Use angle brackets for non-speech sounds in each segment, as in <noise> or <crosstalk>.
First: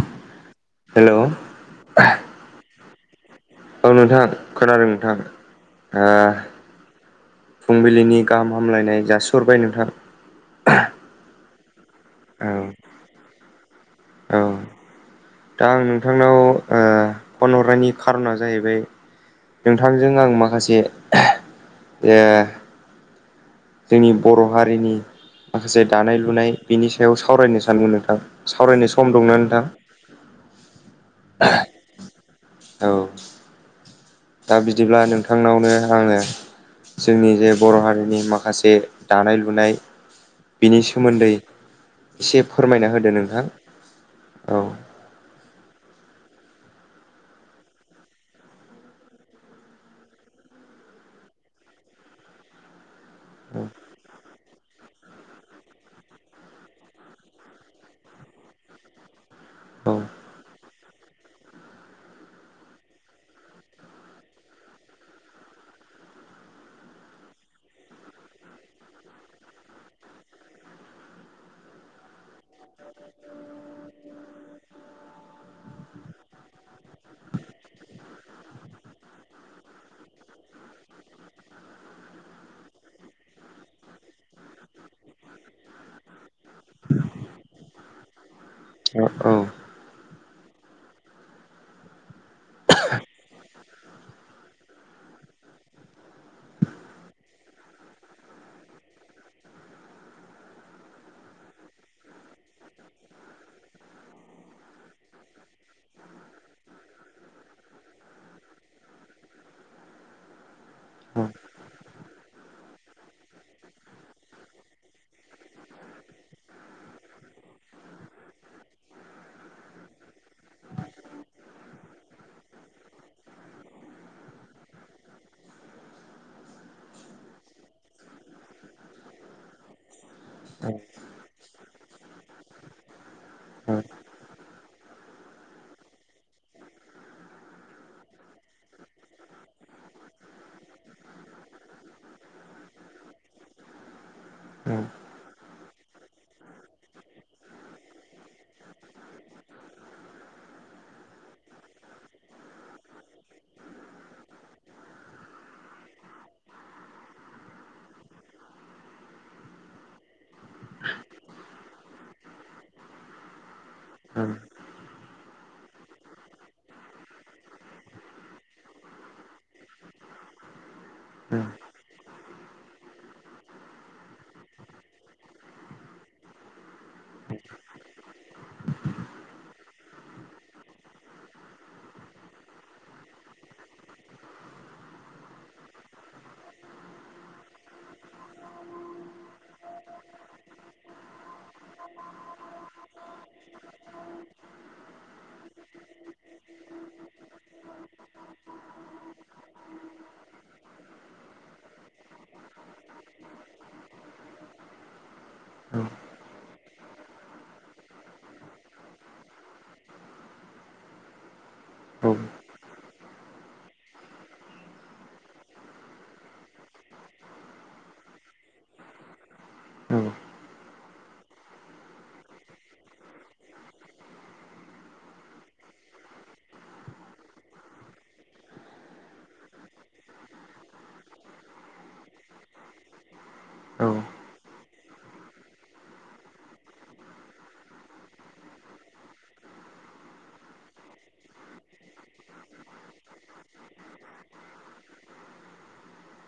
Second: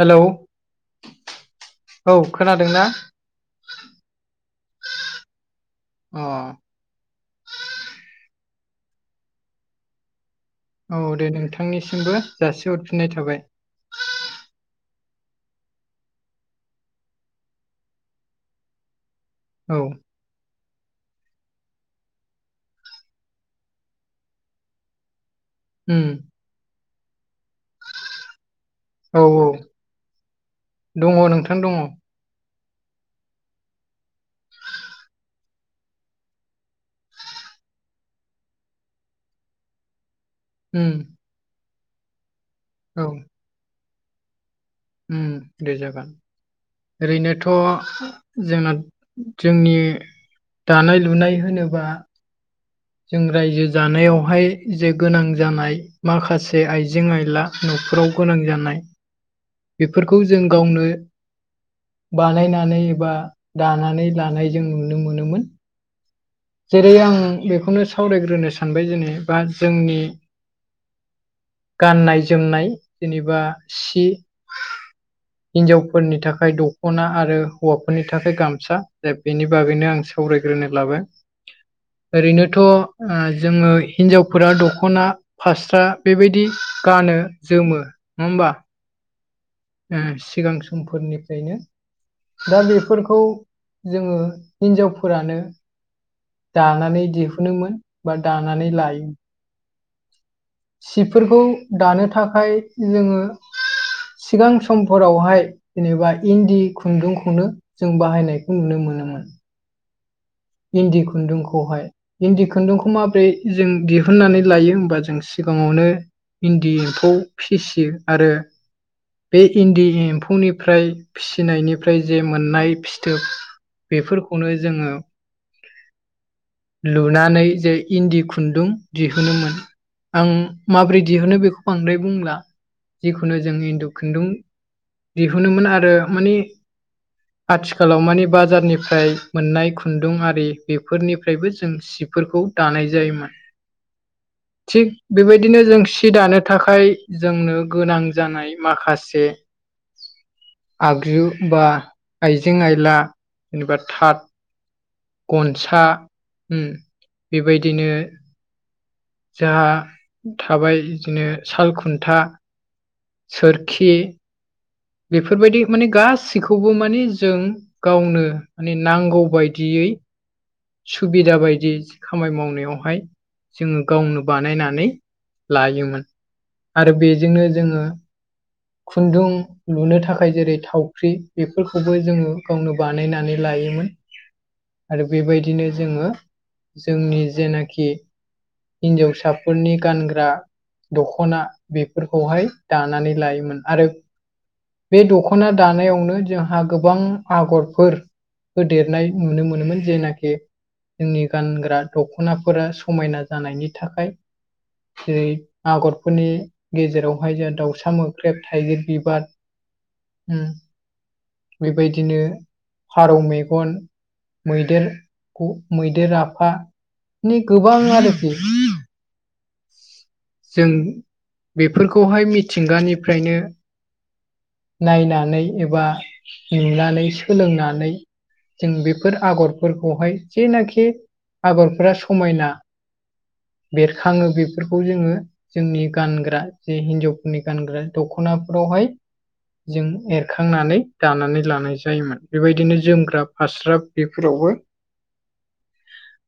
Hello हेल' औ खोनादोंना? औ नोंथां खोनादों नोंथां अ फुंबिलिनि गाहाम हामलायनाय जासिहरबाय नोंथां औ दे नोंथांनिसिमबो औ जासि हरफिननाय थाबाय औ दा आं नोंथांनाव फन हरनायनि कार'ना जाहैबाय औ नोंथांजों आं माखासे ओ जोंनि बर' हारिनि माखासे उम दानाय लुनाय बिनि सायाव सावरायनो सानदों नोंथां सावरायनो सम सम औ दंना औ नोंथां दङ नोंथां दङ औ दा बिदिब्ला नोंथांनावनो आङो जोंनि जे बर' हारिनि माखासे दानाय लुनाय बिनि उम सोमोन्दै एसे फोरमायना होदो नोंथां औ उ दे जागोन ओरैनोथ' जोंना जोंनि दानाय लुनाय होनोब्ला जों रायजो औ जानायावहाय जे गोनां जानाय माखासे आइजें आयला नखराव गोनां जानाय बेफोरखौ जों गावनो बानायनानै एबा दानानै लानाय जों नुनो मोनोमोन। जेरै आं बेखौनो सावरायग्रोनो सानबाय जेने बा जोंनि गाननाय जोमनाय जेनेबा सि हिनजावफोरनि थाखाय दख'ना आरो हौवाफोरनि थाखाय गामसा बेनि बागैनो आं सावरायग्रोनो लाबाय ओरैनोथ' जोङो हिनजावफोरा दखना फास्रा बेबायदि गानो जोमो नङा होमबा ओ औ सिगां समफोरनिफ्रायनो दा बेफोरखौ जोङो हिनजावफोरानो दानानै दिहुनोमोन बा दानानै लायोमोन सिफोरखौ दानो थाखाय जोङो सिगां समफोरावहाय जेनेबा इन्दि खुन्दुंखौनो जों बाहायनायखौ नुनो मोनोमोन इन्दि औ खुन्दुंखौहाय इन्दि खुन्दुंखौ माबोरै जों दिहुननानै लायो होमबा जों सिगाङावनो इन्दि एम्फौ फिसियो आरो बे इन्दि एम्फौनिफ्राय फिसिनायनिफ्राय जे मोननाय फिथोब बेफोरखौनो जोङो लुनानै जे इन्दि खुन्दुं दिहुनोमोन। आं दे ओ माब्रै दिहुनो बेखौ बांद्राय बुंला जिखुनु जों इन्दि खुन्दुं दिहुनोमोन आरो माने आथिखालाव माने बाजारनिफ्राय मोननाय खुन्दुं आरो। बेफोरनिफ्रायबो जों सिफोरखौ दानाय जायोमोन थिग बेबादिनो जों सि दानो थाखाय जोंनो गोनां जानाय माखासे आगजु बा आइजें आइला जेनेबा थाद गनसा उम बेबादिनो दा थाबाय बिदिनो साल खुन्था सोरखिनि उम। बेफोरबायदि माने गासिखौबो माने जों गावनो माने नांगौ बायदियै सुबिदा बादि खामाय मावनायावहाय जोङो गावनो बानायनानै लायोमोन। आरो बेजोंनो जोङो खुन्दुं लुनो थाखाय जेरै थावख्रि बेफोरखौबो जोङो गावनो बानायनानै लायोमोन। <inaudible> आरो बेबायदिनो जोङो जोंनि जेनाखि हिनजावसाफोरनि गानग्रा दख'ना बेफोरखौहाय दानानै लायोमोन आरो। बे दख'ना दानायावनो जोंहा गोबां आगरफोरा होदेरनाय नुनो मोनोमोन जेनाखि। जोंनि गानग्रा दख'नाफोरा समायना जानायनि थाखाया जेरै आगरफोरनि गेजेरावहाय जोंहा दाउसा मोख्रेब थाइगिर बिबार ओम बेबायदिनो फारौ मेगनो मैदेरखौ मैदेर आफानि गोबां आरोखि औ। जों बेफोरखौहाय मिथिंगानिफ्रायनो नायनानै एबा नुनानै सोलोंनानै। जों बेफोर आगरफोरखौहाय जेनाखि आगरफोरा समायना बेरखाङो बेफोरखौ जोङो ओ जोंनि गानग्रा जि हिनजावफोरनि गानग्रा दख'नाफोरावहाय जों एरखांनानै दानानै लानाय जायोमोन बेबायदिनो जोमग्रा फास्राब जिफोरावबो <inaudible>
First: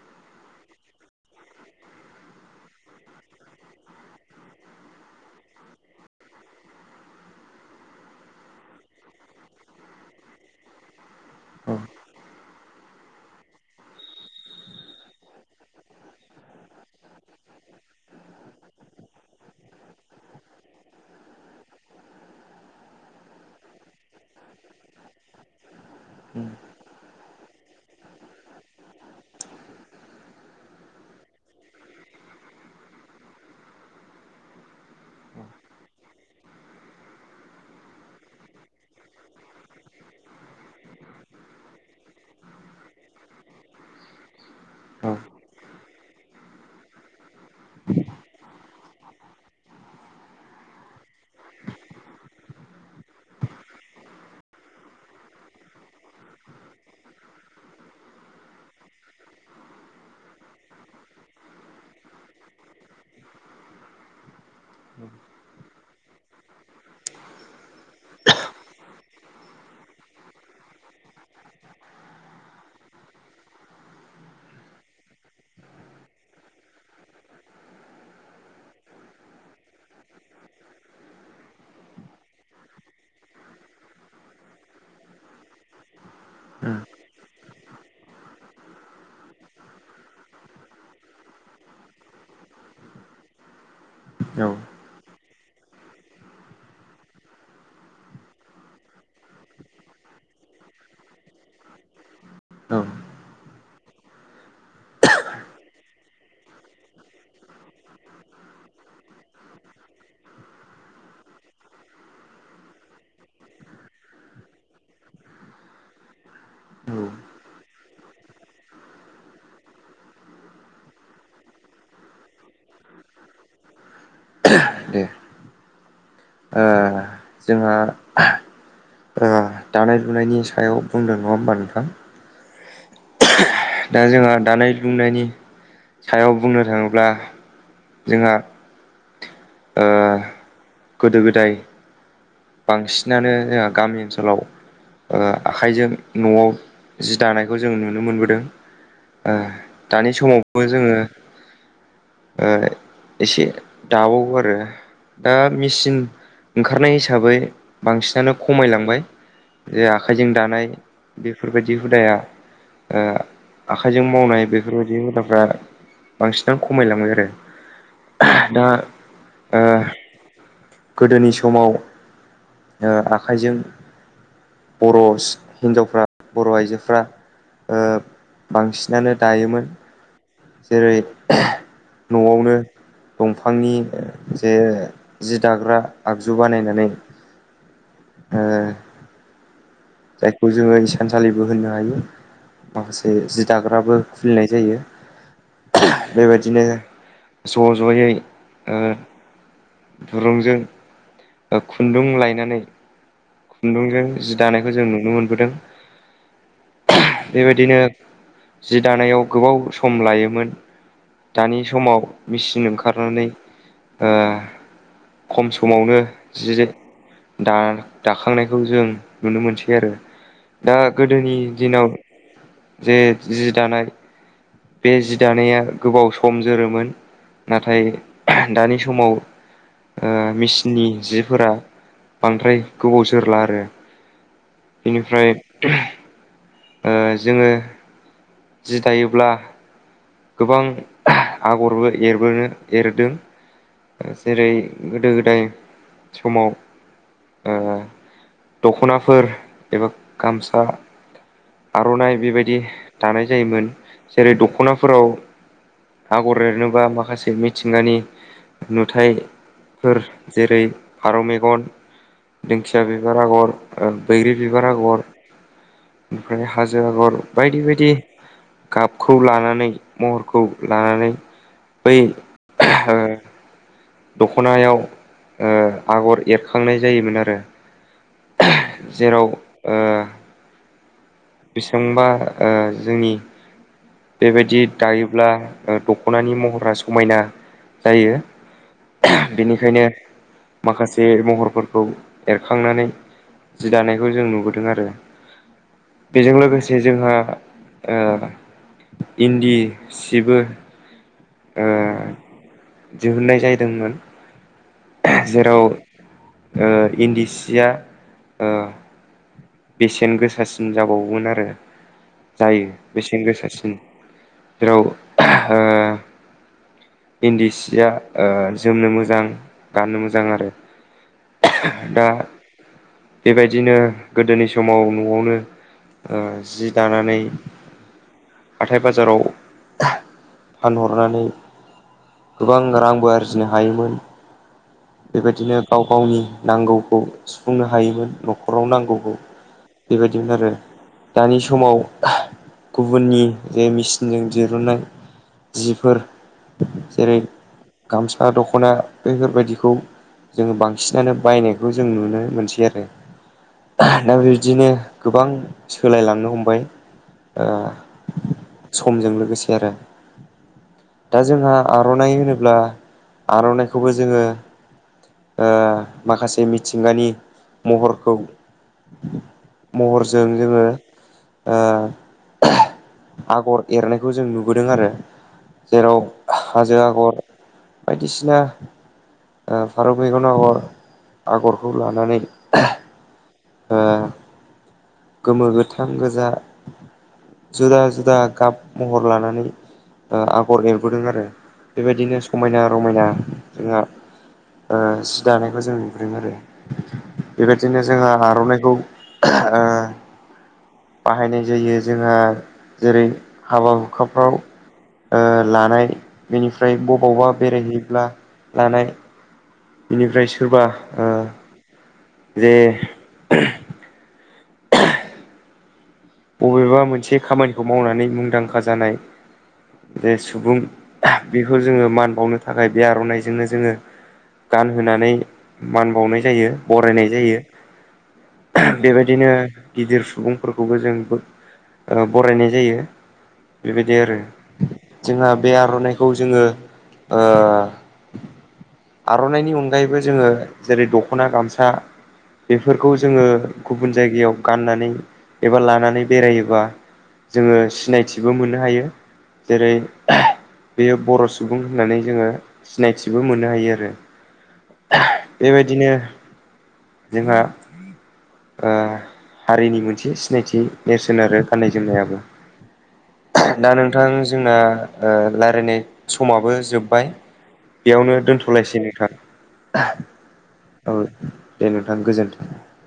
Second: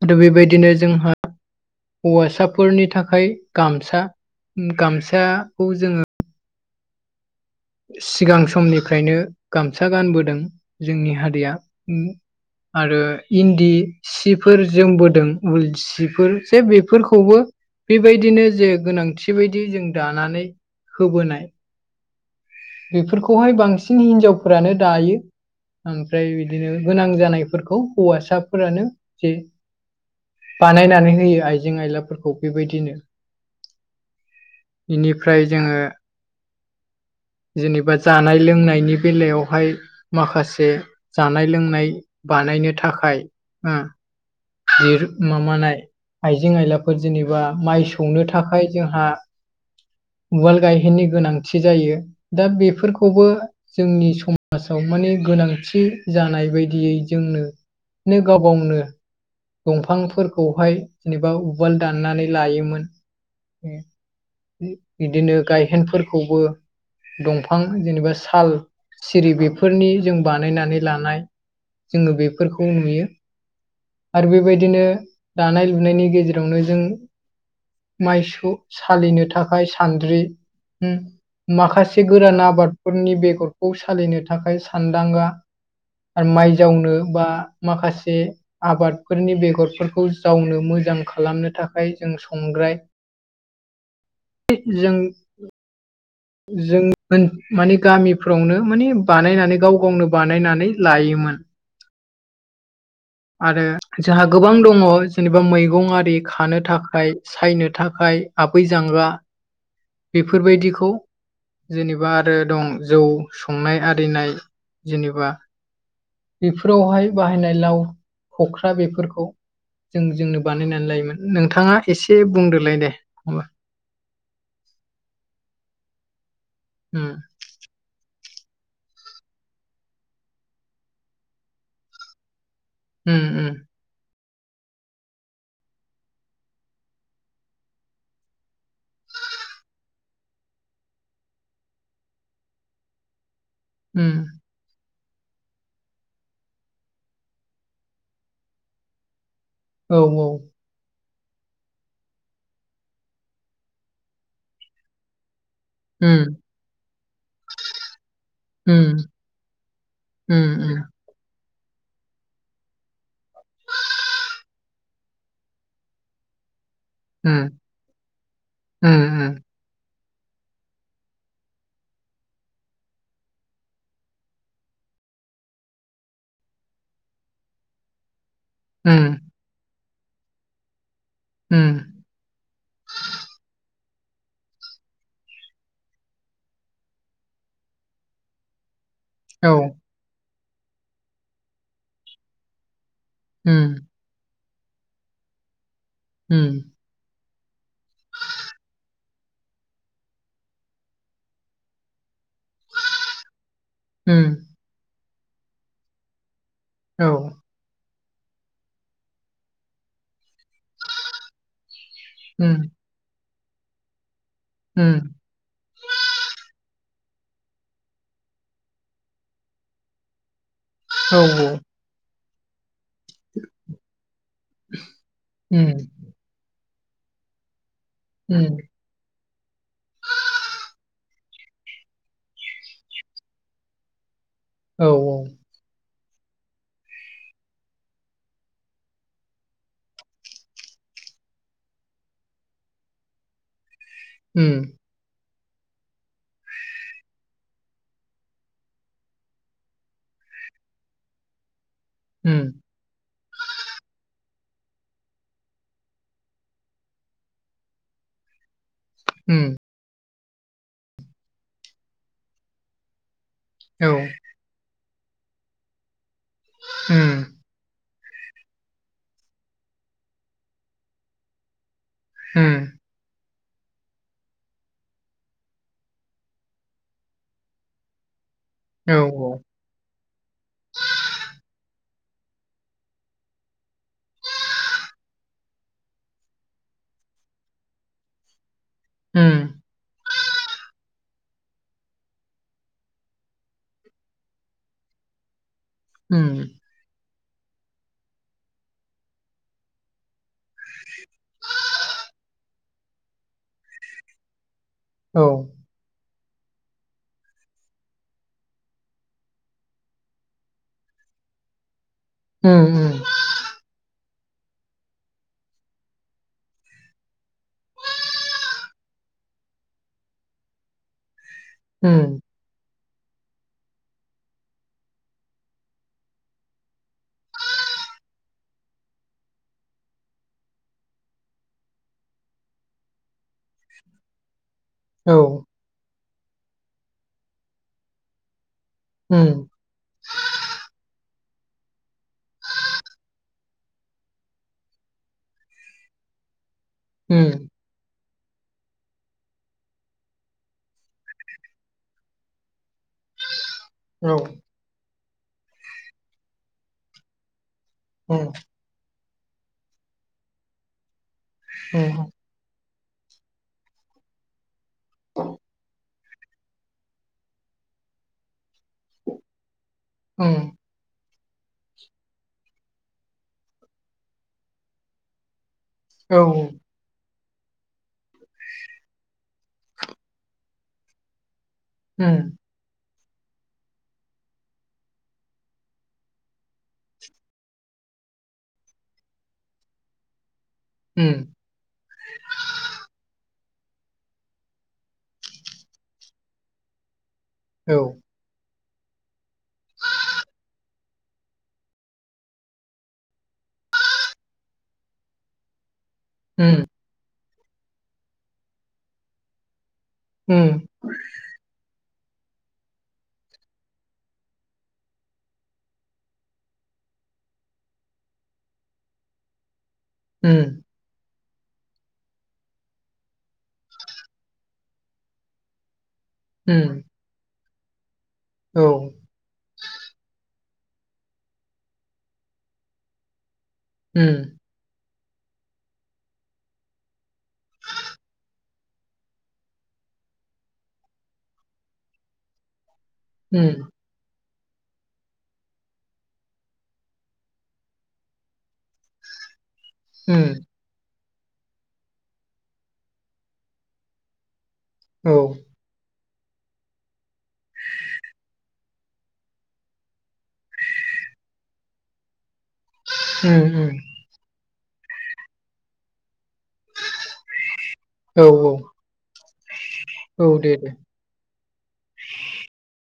आरो बेबादिनो जोंहा हौवासाफोरनि थाखाय गामसा गामसाखौ जोङो ओ सिगां समनिफ्रायनो गामसा गानबोदों जोंनि हारिया ओ आरो इन्दि सिफोर जोमबोदों उल सिफोर जे बेफोरखौबो। बेबायदिनो जे गोनांथि बायदि जों दानानै होबोनाय। बेफोरखौहाय बांसिन हिनजावफोरानो दायो ओमफ्राय बिदिनो गोनां जानायफोरखौ हौवासाफोरानो जे ओ बानायनानै होयो आइजें-आइलाफोरखौ बेबायदिनो इनिफ्राय जोङो जेनेबा जानाय लोंनायनि बेलायाहाय माखासे जानाय लोंनाय बानायनो थाखाय ओ <unintelligible> मामानाय आइजें-आइलाफोर जेनेबा माइ सौनो थाखाय जोंहा उवाल गायहेननि गोनांथि जायो दा बेफोरखौबो जोंनि समाजाव माने गोनांथि जानाय बायदियै जोंना नो गावगावनो दंफांफोरखौहाय जेनेबा उवाल दाननानै लायोमोन। बिदिनो गायहेनफोरखौबो ओ दंफां जेनेबा साल सिरि बेफोरनि जों बानायनानै लानाय ओ जोङो बेफोरखौ नुयो। आरो बेबायदिनो दानाय-लुनायनि गेजेरावनो जों माइसु सालिनो थाखाय सानद्रि ओम माखासे गोरान आबादफोरनि बेगरखौ सालिनो थाखाय सानदांगा आरो माइ जावनो बा माखासे आबादफोरनि बेगरफोरखौ जावनो मोजां खालामनो थाखाय जों संग्राय जों जों माने गामिफ्रावनो माने बानायनानै गाव गावनो बानायनानै लायोमोन। आरो जाहा गोबां दङ' जेनेबा मैगं आरि खानो थाखाय सायनो थाखाय आबै जांगा बेफोरबायदिखौ जेनेबा आरो दं जौ संनाय आरिनाय जेनेबा बेफोरावहाय बाहायनाय लाव खख्रा बेफोरखौ जों जोंनो बानायनानै लायोमोन नोंथाङा एसे बुंदोलाय दे होमबा। दे ओ उम जोंहा ओ दानाय-लुनायनि सायाव बुंदों नङा होमबा नोंथां? ओम ओम दा जोंहा दानाय लुनायनि सायाव बुंनो थाङोब्ला जोंहा ओ गोदो गोदाय बांसिनानो जोंहा गामि उम ओनसोलाव ओ आखाइजों न'आव जि दानायखौ जों नुनो मोनबोदों। ओ औ दानि औ समाव बो जोङो एसे दाबावो आरो दा मेसिन उम ओंखारनाय हिसाबै बांसिनानो उम खमायलांबाय जे आखाइजों उम दानाय बेफोरबायदि हुदाया ओ आखाइजों मावनाय बेफोरबायदि हुदाफ्रा बांसिनानो खमायलांबाय आरो। दा उम उम ओ गोदोनि समाव ओ आखाइजों बर' हिनजावफ्रा बर' आइजोफ्रा ओ बांसिनानो उम दायोमोन। जेरै उम न'आवनो दंफांनि जे जि दाग्रा आगजु बानायनानै ओ औ जायखौ जोङो इसानसालिबो होननो हायो माखासे जि उम दाग्राबो खुलिनाय जायो उम बेबायदिनो ज' ज'यै ओ दुरुंजों खुन्दुं लाय नानै खुन्दुंजों उम जि दानायखौ जों नुनो मोनबोदों। औ बेबायदिनो जि दानायाव गोबाव सम लायोमोन दानि समाव उम मेसिन ओंखारनानै ओ उम खम समावनो जि दा दाखांनायखौ जों नुनो मोनसै आरो दा औ गोदोनि दिनाव जे जि दानाय बे जि दानाया उम गोबाव सम जोरोमोन नाथाय उम दानि समाव ओ मेसिननि जिफोरा बांद्राय गोबाव जोरला आरो। औ बेनिफ्राय ओ जोङो जि दायोब्ला गोबां आगरबो एरबोनो एरदों जेरै उम गोदो गोदाय समाव ओ दख'नाफोर एबा गामसा आर'नाइ उम बेबायदि दानाय जायोमोन जेरै दख'ना फोराव आगर एरनोबा माखासे मिथिंगानि नुथाय उम फोर जेरै फारौ मेगन दिंखिया बिबार आगर औ बैग्रि बिबार आगर ओमफ्राय हाजो आगर उम बायदि बायदि गाबखौ लानानै महरखौ लानानै बै उम ओ दख'नायाव ओ आगर एरखांनाय जायोमोन आरो औ जेराव औ ओ बेसेबांबा ओ जोंनि बेबायदि दायोब्ला दख'नानि महरा समायना जायो उम बेनिखायनो माखासे जे महरफोरखौ एरखांनानै जि दानायखौ जों नुबोदों आरो बेजों उम लोगोसे जोंहा ओ इन्दि सिबो <inaudible> ओ दिहुननाय जाहै जादोंमोन औ जेराव ओ इन्दिसिया ओ बेसेन गोसासिन जाबावोमोन आरो उम जायो उम बेसेन गोसासिन जेराव ओ इन्दि सिया ओ जोमनो मोजां गाननो मोजां आरो दा उम बेबायदिनो गोदोनि समाव न'आवनो ओ जि दानानै हाथाय बाजाराव दानानै गोबां रांबो आरजिनो हायोमोन औ बेबायदिनो गाव गावनि नांगौखौ सुफुंनो हायोमोन न'खराव नांगौखौ उम बेबायदिमोन आरो दानि समाव गुबुननि जे मेचिनजों दिरुननाय जिफोर जेरै उम गामसा दख'ना बेफोरबायदि खौ जोङो बांसिनानो बायनायखौ जों नुनो मोनसै आरो दा औ बिबदिनो गोबां सोलायलांनो हमबाय ओ उम समजों लोगोसे आरो दा जोंहा आरनाइ होनोब्ला आर'नाइखौबो जोङो ओ माखासे मिथिंगानि महरखौ महरजों उम उम औ उम जोङो ओ आगर एरनायखौ जों नुबोदों आरो जेराव औ हाजो आगर बायदिसिना ओ फारौ मैगन आगर आगरखौ लानानै ओ गोमो गोथां गोजा जुदा जुदा गाब महर लानानै ओ आगर एरबोदों आरो बेबायदिनो समायना रमायना जोंहा ओ सि दानायखौ जों नुबोदों आरो बेबायदिनो जोङो आर'नाइखौ ओ बाहायनाय जायो जोंहा जेरै हाबा हुखाफ्राव ओ लानाय उम बेनिफ्राय बबावबा बेरायहैयोब्ला लानाय बिनिफ्राय सोरबा उम ओ जे <unintelligible> बबेबा मोनसे खामानिखौ मावनानै मुंदांखा जानाय जे उम औ उम औ उम सुबुं बेफोर जोंङो मान बावनो थाखाय बे आर'नाइजोंनो जोंङो गानहानै मान बावनाय जायो बरायनाय जायो। बेबायदिनो गिदिर सुबुंफोरखौबो जों बरायनाय जायो बेबायदि आरो। जोंहा बे आर'नाइखौ जोंङो ओ आर'नाइनि अनगायैबो जोंङो जेरै दख'ना गामसा बेफोरखौ जोंङो उम गुबुन जायगायाव गाननानै एबा लानानै बेरायोबा जोंङो सिनायथिबो मोननो हायो जेरै ओम बेयो बर' सुबुं होननानै जोङो सिनायथिबो मोननो हायो आरो। औ बेबायदिनो जोंहा हारिनि मोनसे सिनायथि नेरसोन आरो गाननाय जोमनायाबो दा नोंथां जोंना रायज्लायनाय समाबो जोब्बाय। बेयावनो औ औ दोनथ'लायसै नोंथां औ दे दे औ दे नोंथां गोजोन्थों।